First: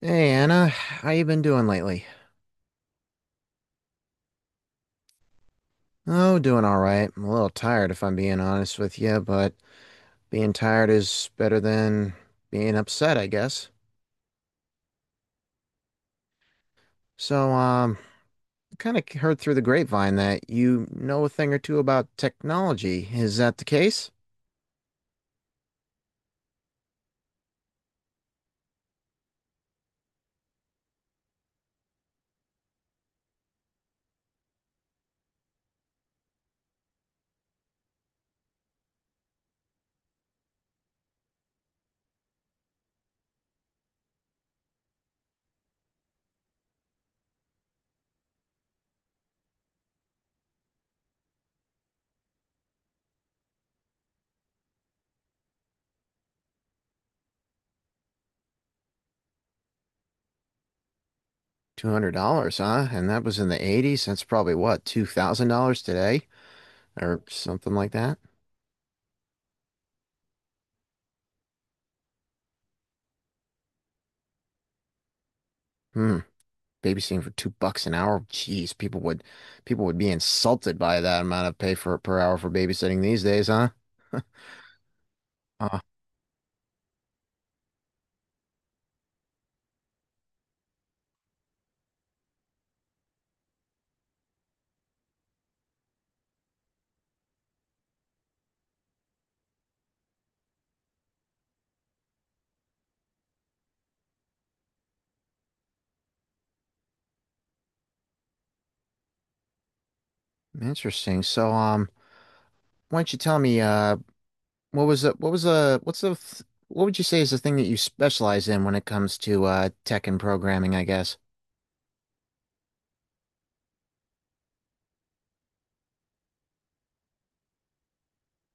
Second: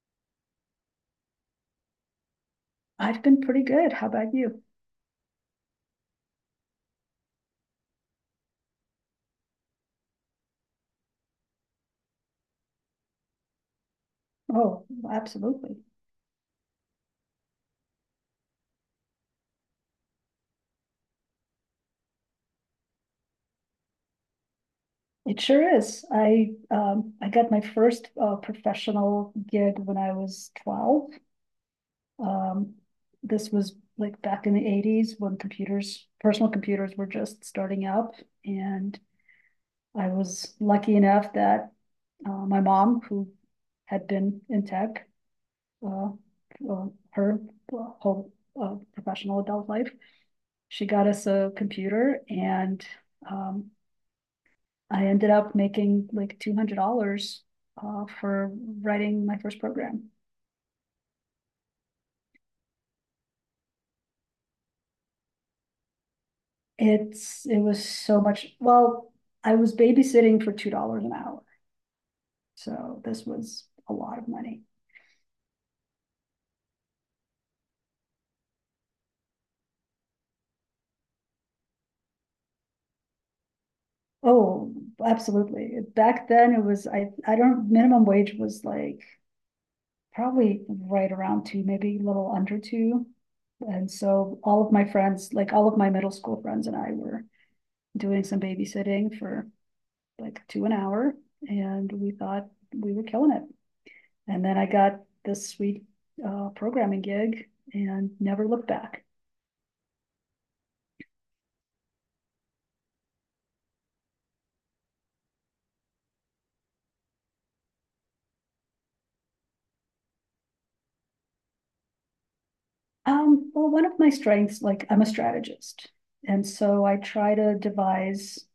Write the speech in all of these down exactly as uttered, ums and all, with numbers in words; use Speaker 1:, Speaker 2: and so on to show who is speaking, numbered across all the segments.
Speaker 1: Hey Anna, how you been doing lately?
Speaker 2: I've been pretty good. How about you?
Speaker 1: Oh, doing all right. I'm a little tired if I'm being honest with you, but being tired is better than being upset, I guess.
Speaker 2: Oh, absolutely.
Speaker 1: So, um, I kind of heard through the grapevine that you know a thing or two about technology. Is that the case?
Speaker 2: It sure is. I um, I got my first uh, professional gig when I was twelve. Um, this was like back in the eighties when computers, personal computers were just starting up. And I was lucky enough that uh, my mom, who had been in tech uh, uh, her well, whole uh, professional adult life, she got us a computer and um, I ended up making like two hundred dollars uh, for writing my first program.
Speaker 1: two hundred dollars huh? And that was in the eighties. That's probably what, two thousand dollars today or
Speaker 2: It's it
Speaker 1: something
Speaker 2: was
Speaker 1: like that?
Speaker 2: so much. Well, I was babysitting for two dollars an hour, so this was a lot of money.
Speaker 1: Hmm. Babysitting for two bucks an hour. Jeez, people would people would be insulted by that amount of pay for per hour for babysitting these days, huh?
Speaker 2: Oh,
Speaker 1: Uh,
Speaker 2: absolutely. Back then, it was I I don't minimum wage was like probably right around two, maybe a little under two. And so all of my friends, like all of my middle school friends and I were doing some babysitting for like two an hour, and we thought we were killing it. And then I got this sweet uh, programming gig and never looked back.
Speaker 1: interesting. So, um, why don't you tell me, uh, what was the, what was the, what's the, th what would you say is the thing that you specialize in when it comes to, uh, tech and programming, I guess?
Speaker 2: Um, well, one of my strengths, like I'm a strategist, and so I try to devise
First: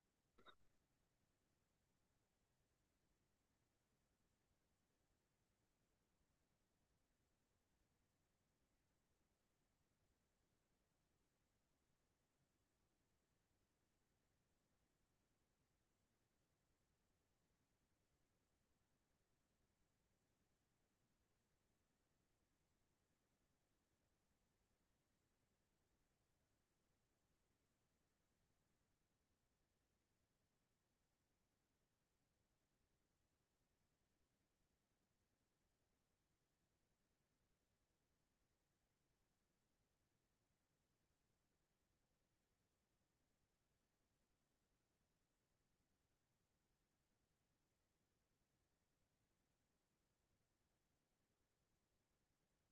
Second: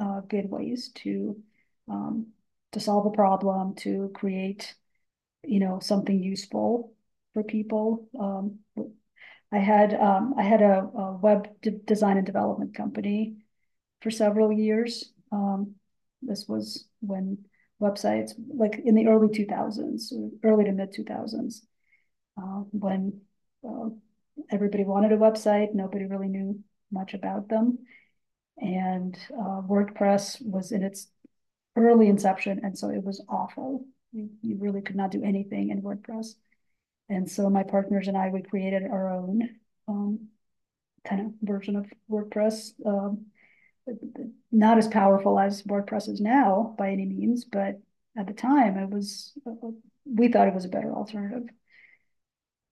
Speaker 2: uh, good ways to um, to solve a problem, to create you know something useful for people. Um, I had um, I had a, a web de- design and development company for several years. Um, this was when websites, like in the early two thousands, early to mid two thousands, uh, when uh, everybody wanted a website, nobody really knew much about them, and uh, WordPress was in its early inception, and so it was awful. You, you really could not do anything in WordPress, and so my partners and I we created our own um, kind of version of WordPress. Um, not as powerful as WordPress is now by any means, but at the time it was we thought it was a better alternative.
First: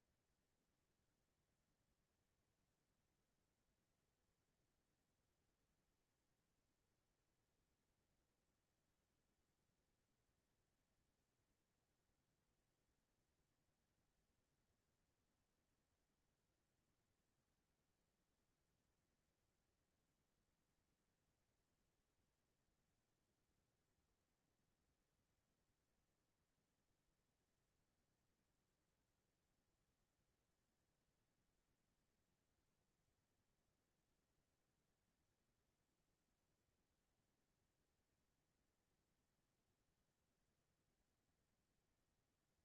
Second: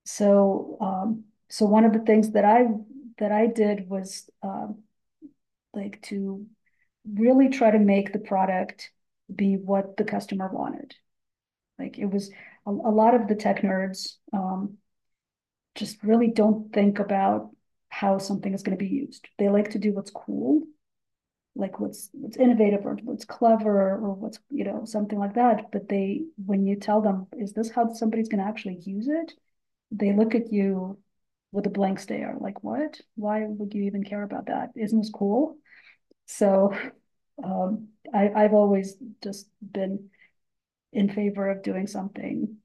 Speaker 2: So um, so one of the things that I that I did was um, like to really try to make the product be what the customer wanted. Like it was a, a lot of the tech nerds um, just really don't think about how something is going to be used. They like to do what's cool, like what's what's innovative or what's clever or what's you know something like that. But they when you tell them is this how somebody's going to actually use it, they look at you with a blank stare like, what, why would you even care about that, isn't this cool? So um, I, i've always just been in favor of doing something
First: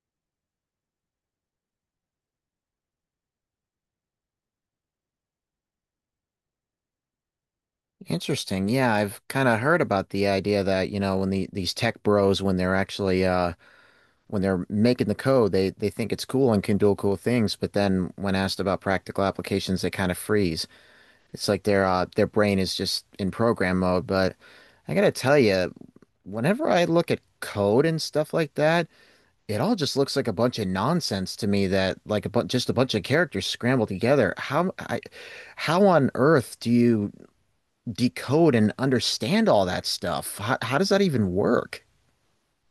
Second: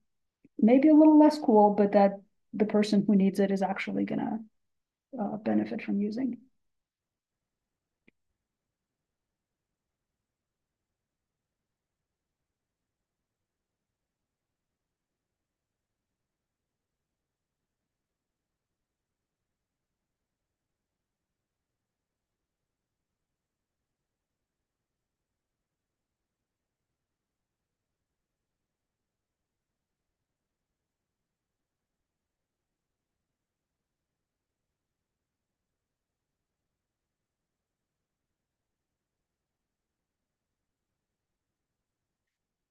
Speaker 2: maybe a little less cool but that the person who needs it is actually going to uh, benefit from using.
Speaker 1: Interesting. Yeah, I've kind of heard about the idea that, you know, when the, these tech bros, when they're actually, uh, when they're making the code, they they think it's cool and can do cool things, but then when asked about practical applications, they kind of freeze. It's like their uh, their brain is just in program mode. But I gotta tell you, whenever I look at code and stuff like that, it all just looks like a bunch of nonsense to me. That like a bu just a bunch of characters scrambled together. How I, how on earth do you decode and understand all that stuff? How, how does that even work?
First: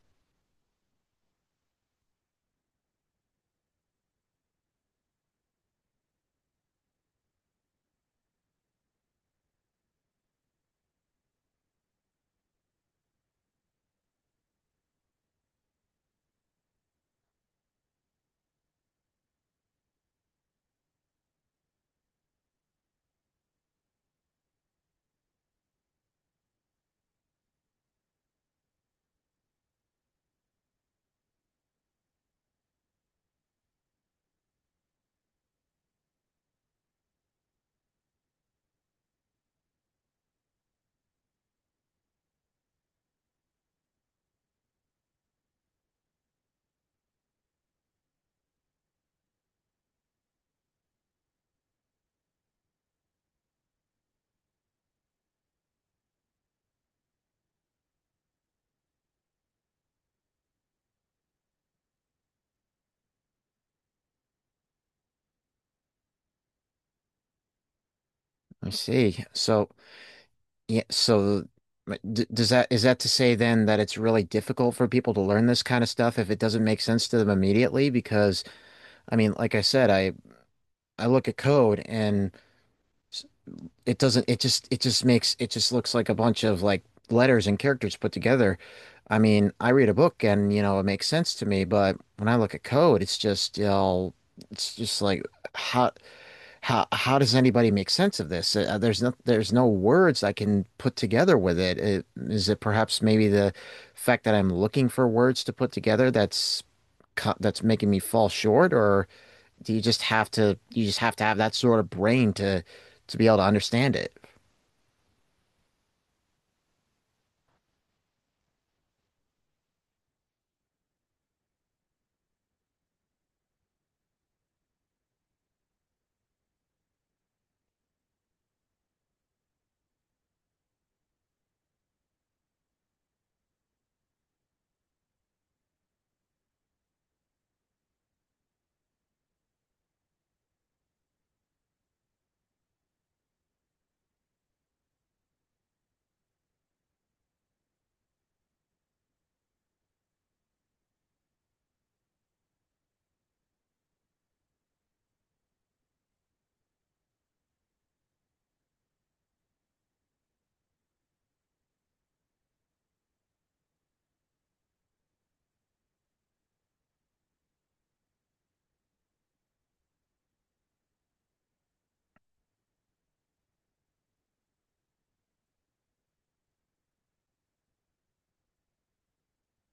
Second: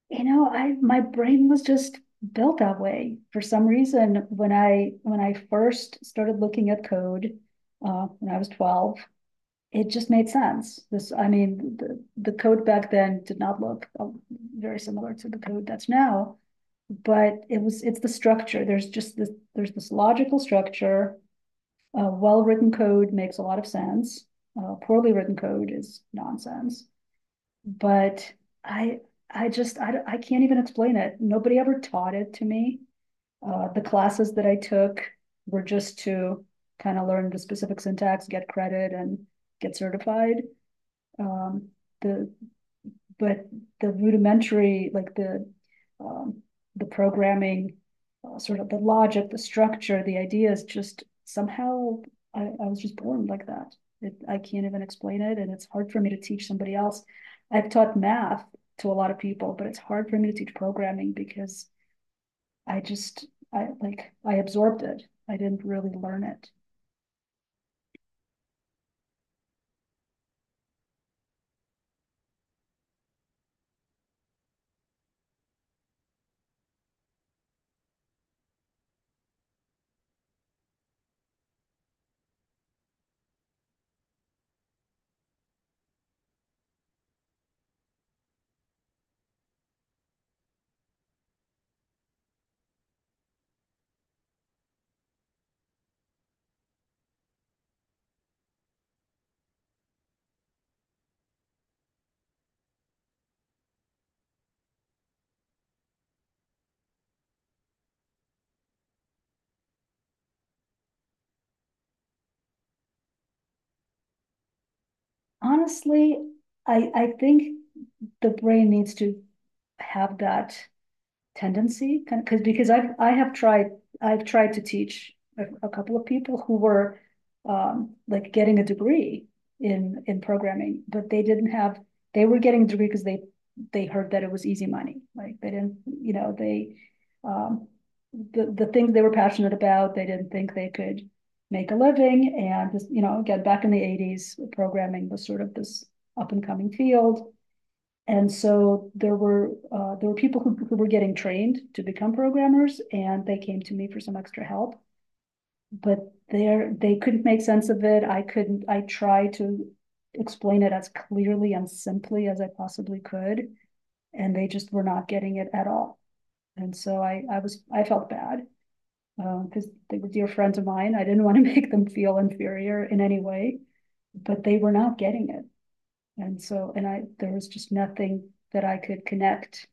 Speaker 2: You know, I my brain was just built that way for some reason. When I when I first started looking at code, uh, when I was twelve, it just made sense. This, I mean, the, the code back then did not look uh, very similar to the code that's now, but it was it's the structure. There's just this there's this logical structure. Uh, well written code makes a lot of sense. Uh, poorly written code is nonsense, but I I just I, I can't even explain it. Nobody ever taught it to me. Uh, the classes that I took were just to kind of learn the specific syntax, get credit, and get certified. Um, the but the rudimentary, like the um, the programming, uh, sort of the logic, the structure, the ideas, just somehow I, I was just born like that. It, I can't even explain it, and it's hard for me to teach somebody else. I've taught math to a lot of people, but it's hard for me to teach programming because I just I like I absorbed it. I didn't really learn it.
Speaker 1: I see. So. Yeah, so but d does that is that to say then that it's really difficult for people to learn this kind of stuff if it doesn't make sense to them immediately? Because I mean, like I said, I I look at code and s- it doesn't it just it just makes it just looks like a bunch of like letters and characters put together. I mean, I read a book and you know it makes sense to me, but when I look at code, it's just you know it's just like how how how does anybody make sense of this? Uh, there's no there's no words I can put together with it. it. Is it perhaps maybe the fact that I'm looking for words to put together that's co- that's making me fall short, or do you just have to you just have to have that sort of brain to to be able to understand it?
Speaker 2: Honestly, I I think the brain needs to have that tendency because because I've I have tried, I've tried to teach a, a couple of people who were um, like getting a degree in in programming, but they didn't have they were getting a degree because they they heard that it was easy money. Like they didn't you know they um, the the things they were passionate about, they didn't think they could make a living, and just you know again back in the eighties programming was sort of this up and coming field, and so there were, uh, there were people who, who were getting trained to become programmers, and they came to me for some extra help. But there, they couldn't make sense of it. I couldn't, I tried to explain it as clearly and simply as I possibly could. And they just were not getting it at all. And so I, I was, I felt bad because uh, they were dear friends of mine. I didn't want to make them feel inferior in any way, but they were not getting it. And so, and I, there was just nothing that I could connect,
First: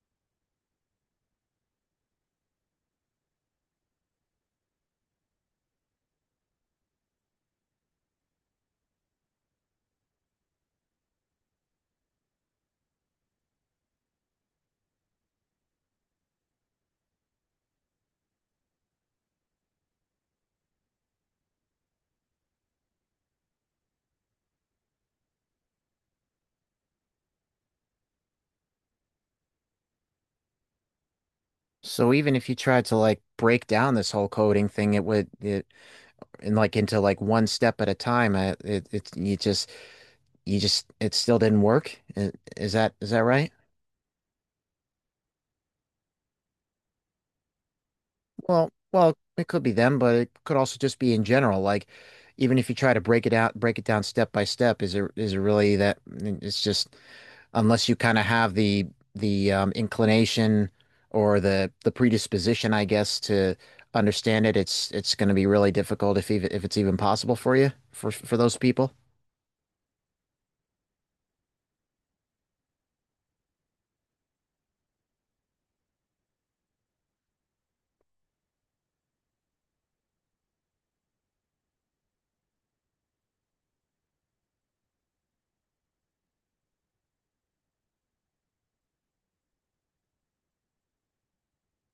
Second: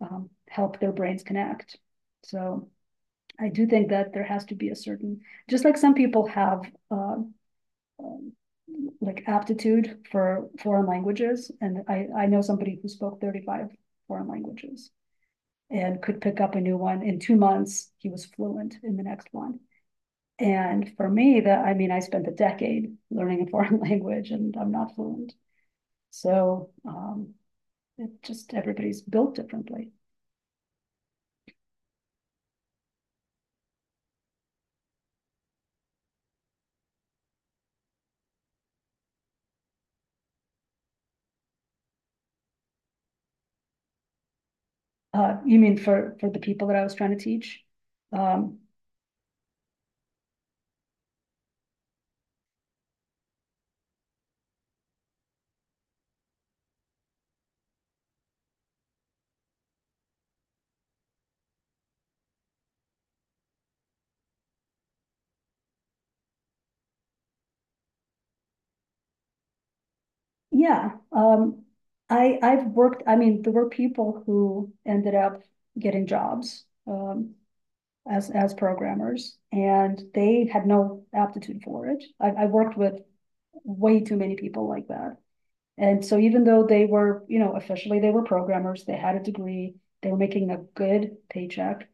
Speaker 2: um, help their brains connect. So I do think that there has to be a certain, just like some people have uh, um, like aptitude for foreign languages, and I I know somebody who spoke thirty five foreign languages and could pick up a new one in two months. He was fluent in the next one. And for me, that I mean, I spent a decade learning a foreign language, and I'm not fluent. So um, it just, everybody's built differently.
Speaker 1: So even if you tried to like break down this whole coding thing, it would it and like into like one step at a time. uh, It it you just you just it still didn't work. Is that is that right?
Speaker 2: Uh, you mean for, for the people that I was trying to teach? Um,
Speaker 1: Well, well, it could be them, but it could also just be in general. Like, even if you try to break it out, break it down step by step, is it is it really that? It's just unless you kind of have the the um, inclination or the the predisposition, I guess, to understand it. It's it's going to be really difficult if even if it's even possible for you for for those people.
Speaker 2: yeah, um, I, I've worked, I mean, there were people who ended up getting jobs, um, as, as programmers, and they had no aptitude for it. I, I worked with way too many people like that. And so even though they were, you know, officially they were programmers, they had a degree, they were making a good paycheck,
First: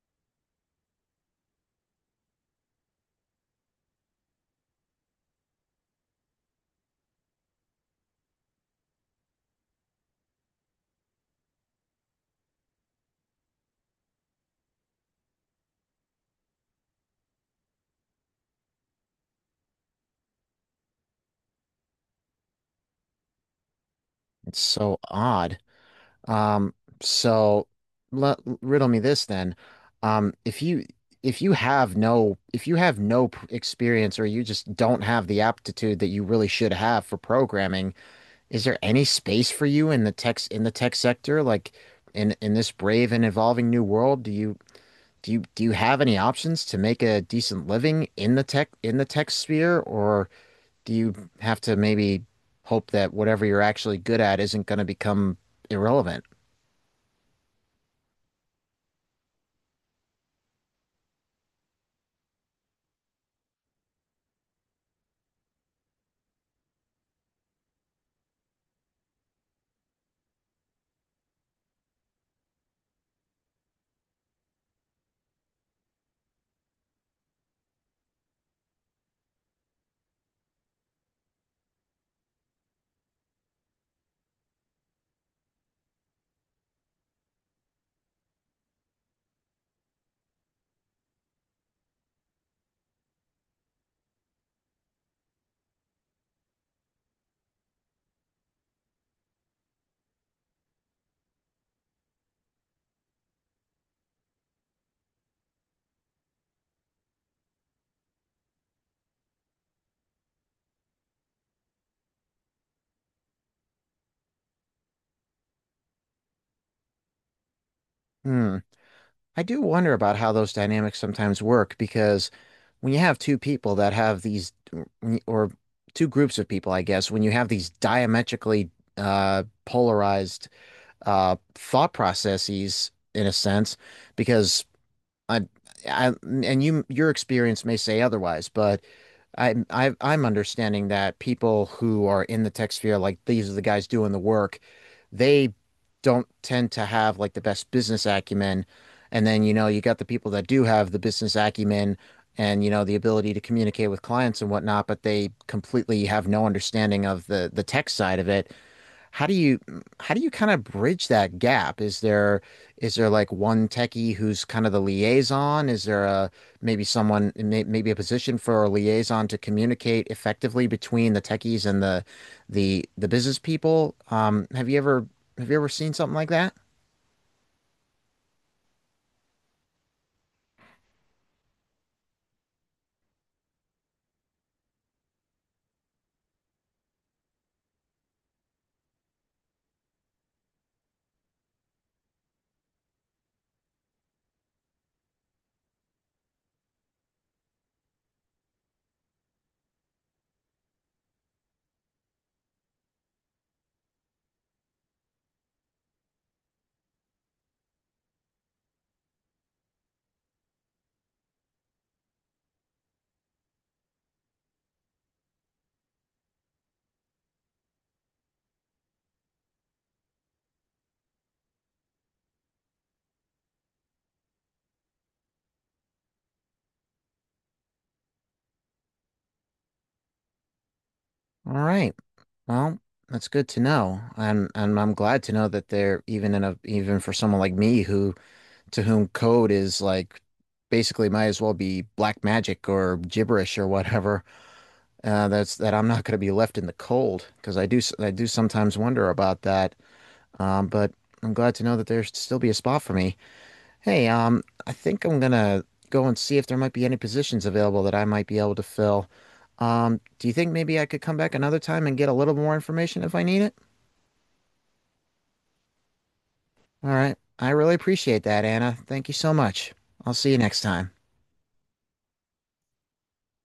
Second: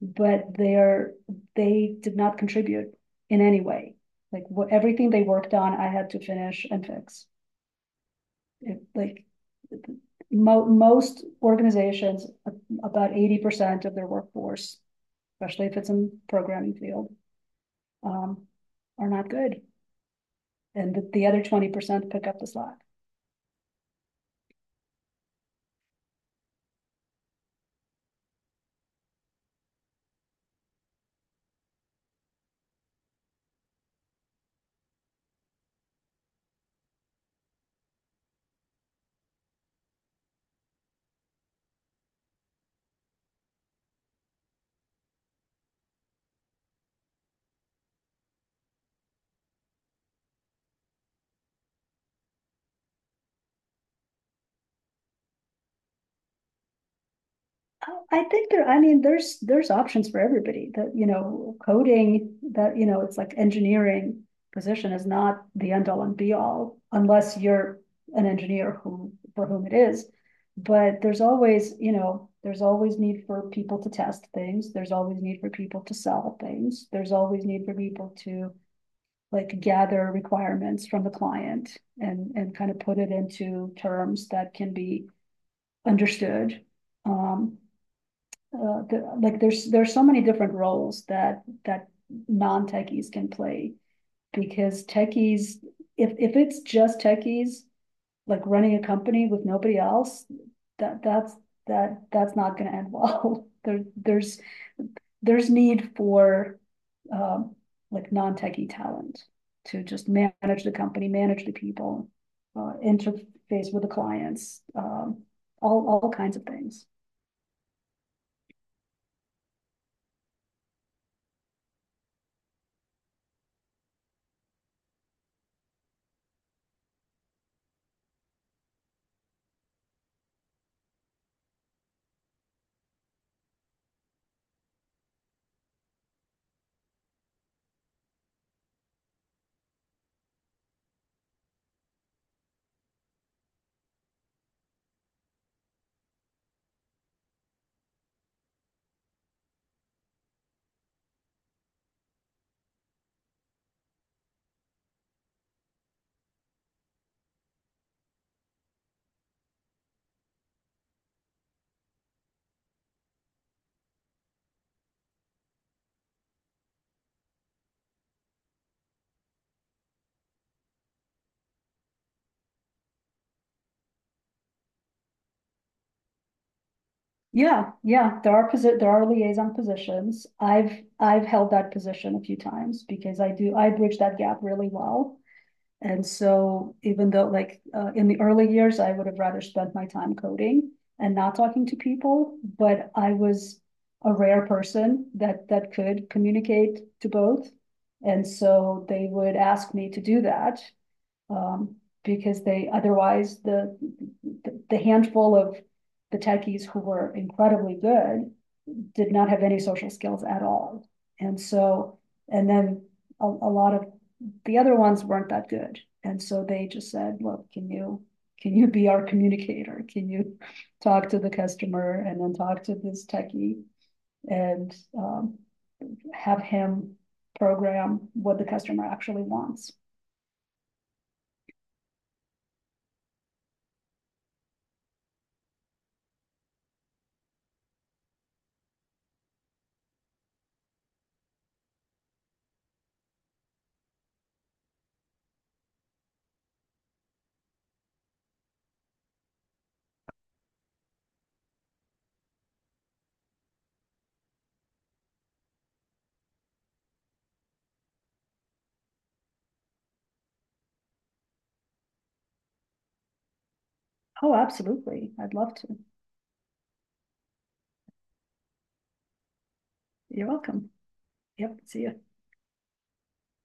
Speaker 2: but they're they did not contribute in any way. Like what everything they worked on, I had to finish and fix. It, like mo- Most organizations, about eighty percent of their workforce, especially if it's in programming field, um, are not good, and the, the other twenty percent pick up the slack.
Speaker 1: It's so odd. Um, so let, riddle me this then. Um, if you if you have no if you have no p- experience or you just don't have the aptitude that you really should have for programming, is there any space for you in the tech in the tech sector? Like in in this brave and evolving new world, do you do you do you have any options to make a decent living in the tech in the tech sphere, or do you have to maybe hope that whatever you're actually good at isn't going to become irrelevant?
Speaker 2: I think there, I mean, there's there's options for everybody. That you know, coding that you know, It's like engineering position is not the end all and be all, unless you're an engineer who for whom it is. But there's always, you know, there's always need for people to test things. There's always need for people to sell things. There's always need for people to like gather requirements from the client and and kind of put it into terms that can be understood. Um, uh, the, like there's there's so many different roles that that non techies can play, because techies, if if it's just techies like running a company with nobody else, that that's that that's not going to end well. there there's there's need for um, like non techie talent to just manage the company, manage the people, uh, interface with the clients, um, all all kinds of things.
Speaker 1: Hmm. I do wonder about how those dynamics sometimes work because when you have two people that have these, or two groups of people, I guess, when you have these diametrically uh, polarized uh, thought processes, in a sense, because I, I, and you, your experience may say otherwise, but I, I, I'm understanding that people who are in the tech sphere, like these are the guys doing the work, they don't tend to have like the best business acumen. And then, you know, you got the people that do have the business acumen and, you know, the ability to communicate with clients and whatnot, but they completely have no understanding of the the tech side of it. How do you mm, how do you kind of bridge that gap? Is there is there like one techie who's kind of the liaison? Is there a maybe someone may, maybe a position for a liaison to communicate effectively between the techies and the the the business people? Um, have you ever have you ever seen something like that?
Speaker 2: Yeah, yeah, there are posi- there are liaison positions. I've I've held that position a few times because I do I bridge that gap really well. And so even though, like, uh, in the early years I would have rather spent my time coding and not talking to people, but I was a rare person that that could communicate to both. And so they would ask me to do that, um, because they, otherwise, the, the the handful of the techies who were incredibly good did not have any social skills at all. And so, and then a, a lot of the other ones weren't that good. And so they just said, look, can you, can you be our communicator? Can you talk to the customer and then talk to this techie? And um, have him program what the customer actually wants.
Speaker 1: All right. Well, that's good to know. And and I'm glad to know that they're even in a even for someone like me who to whom code is like basically might as well be black magic or gibberish or whatever. Uh, that's that I'm not going to be left in the cold because I do I do sometimes wonder about that. Um, but I'm glad to know that there's still be a spot for me. Hey, um, I think I'm gonna go and see if there might be any positions available that I might be able to fill. Um, do you think maybe I could come back another time and get a little more information if I need it?
Speaker 2: Oh, absolutely. I'd love to.
Speaker 1: All right. I really appreciate that, Anna. Thank you so much. I'll
Speaker 2: You're
Speaker 1: see you next
Speaker 2: welcome.
Speaker 1: time.
Speaker 2: Yep. See you.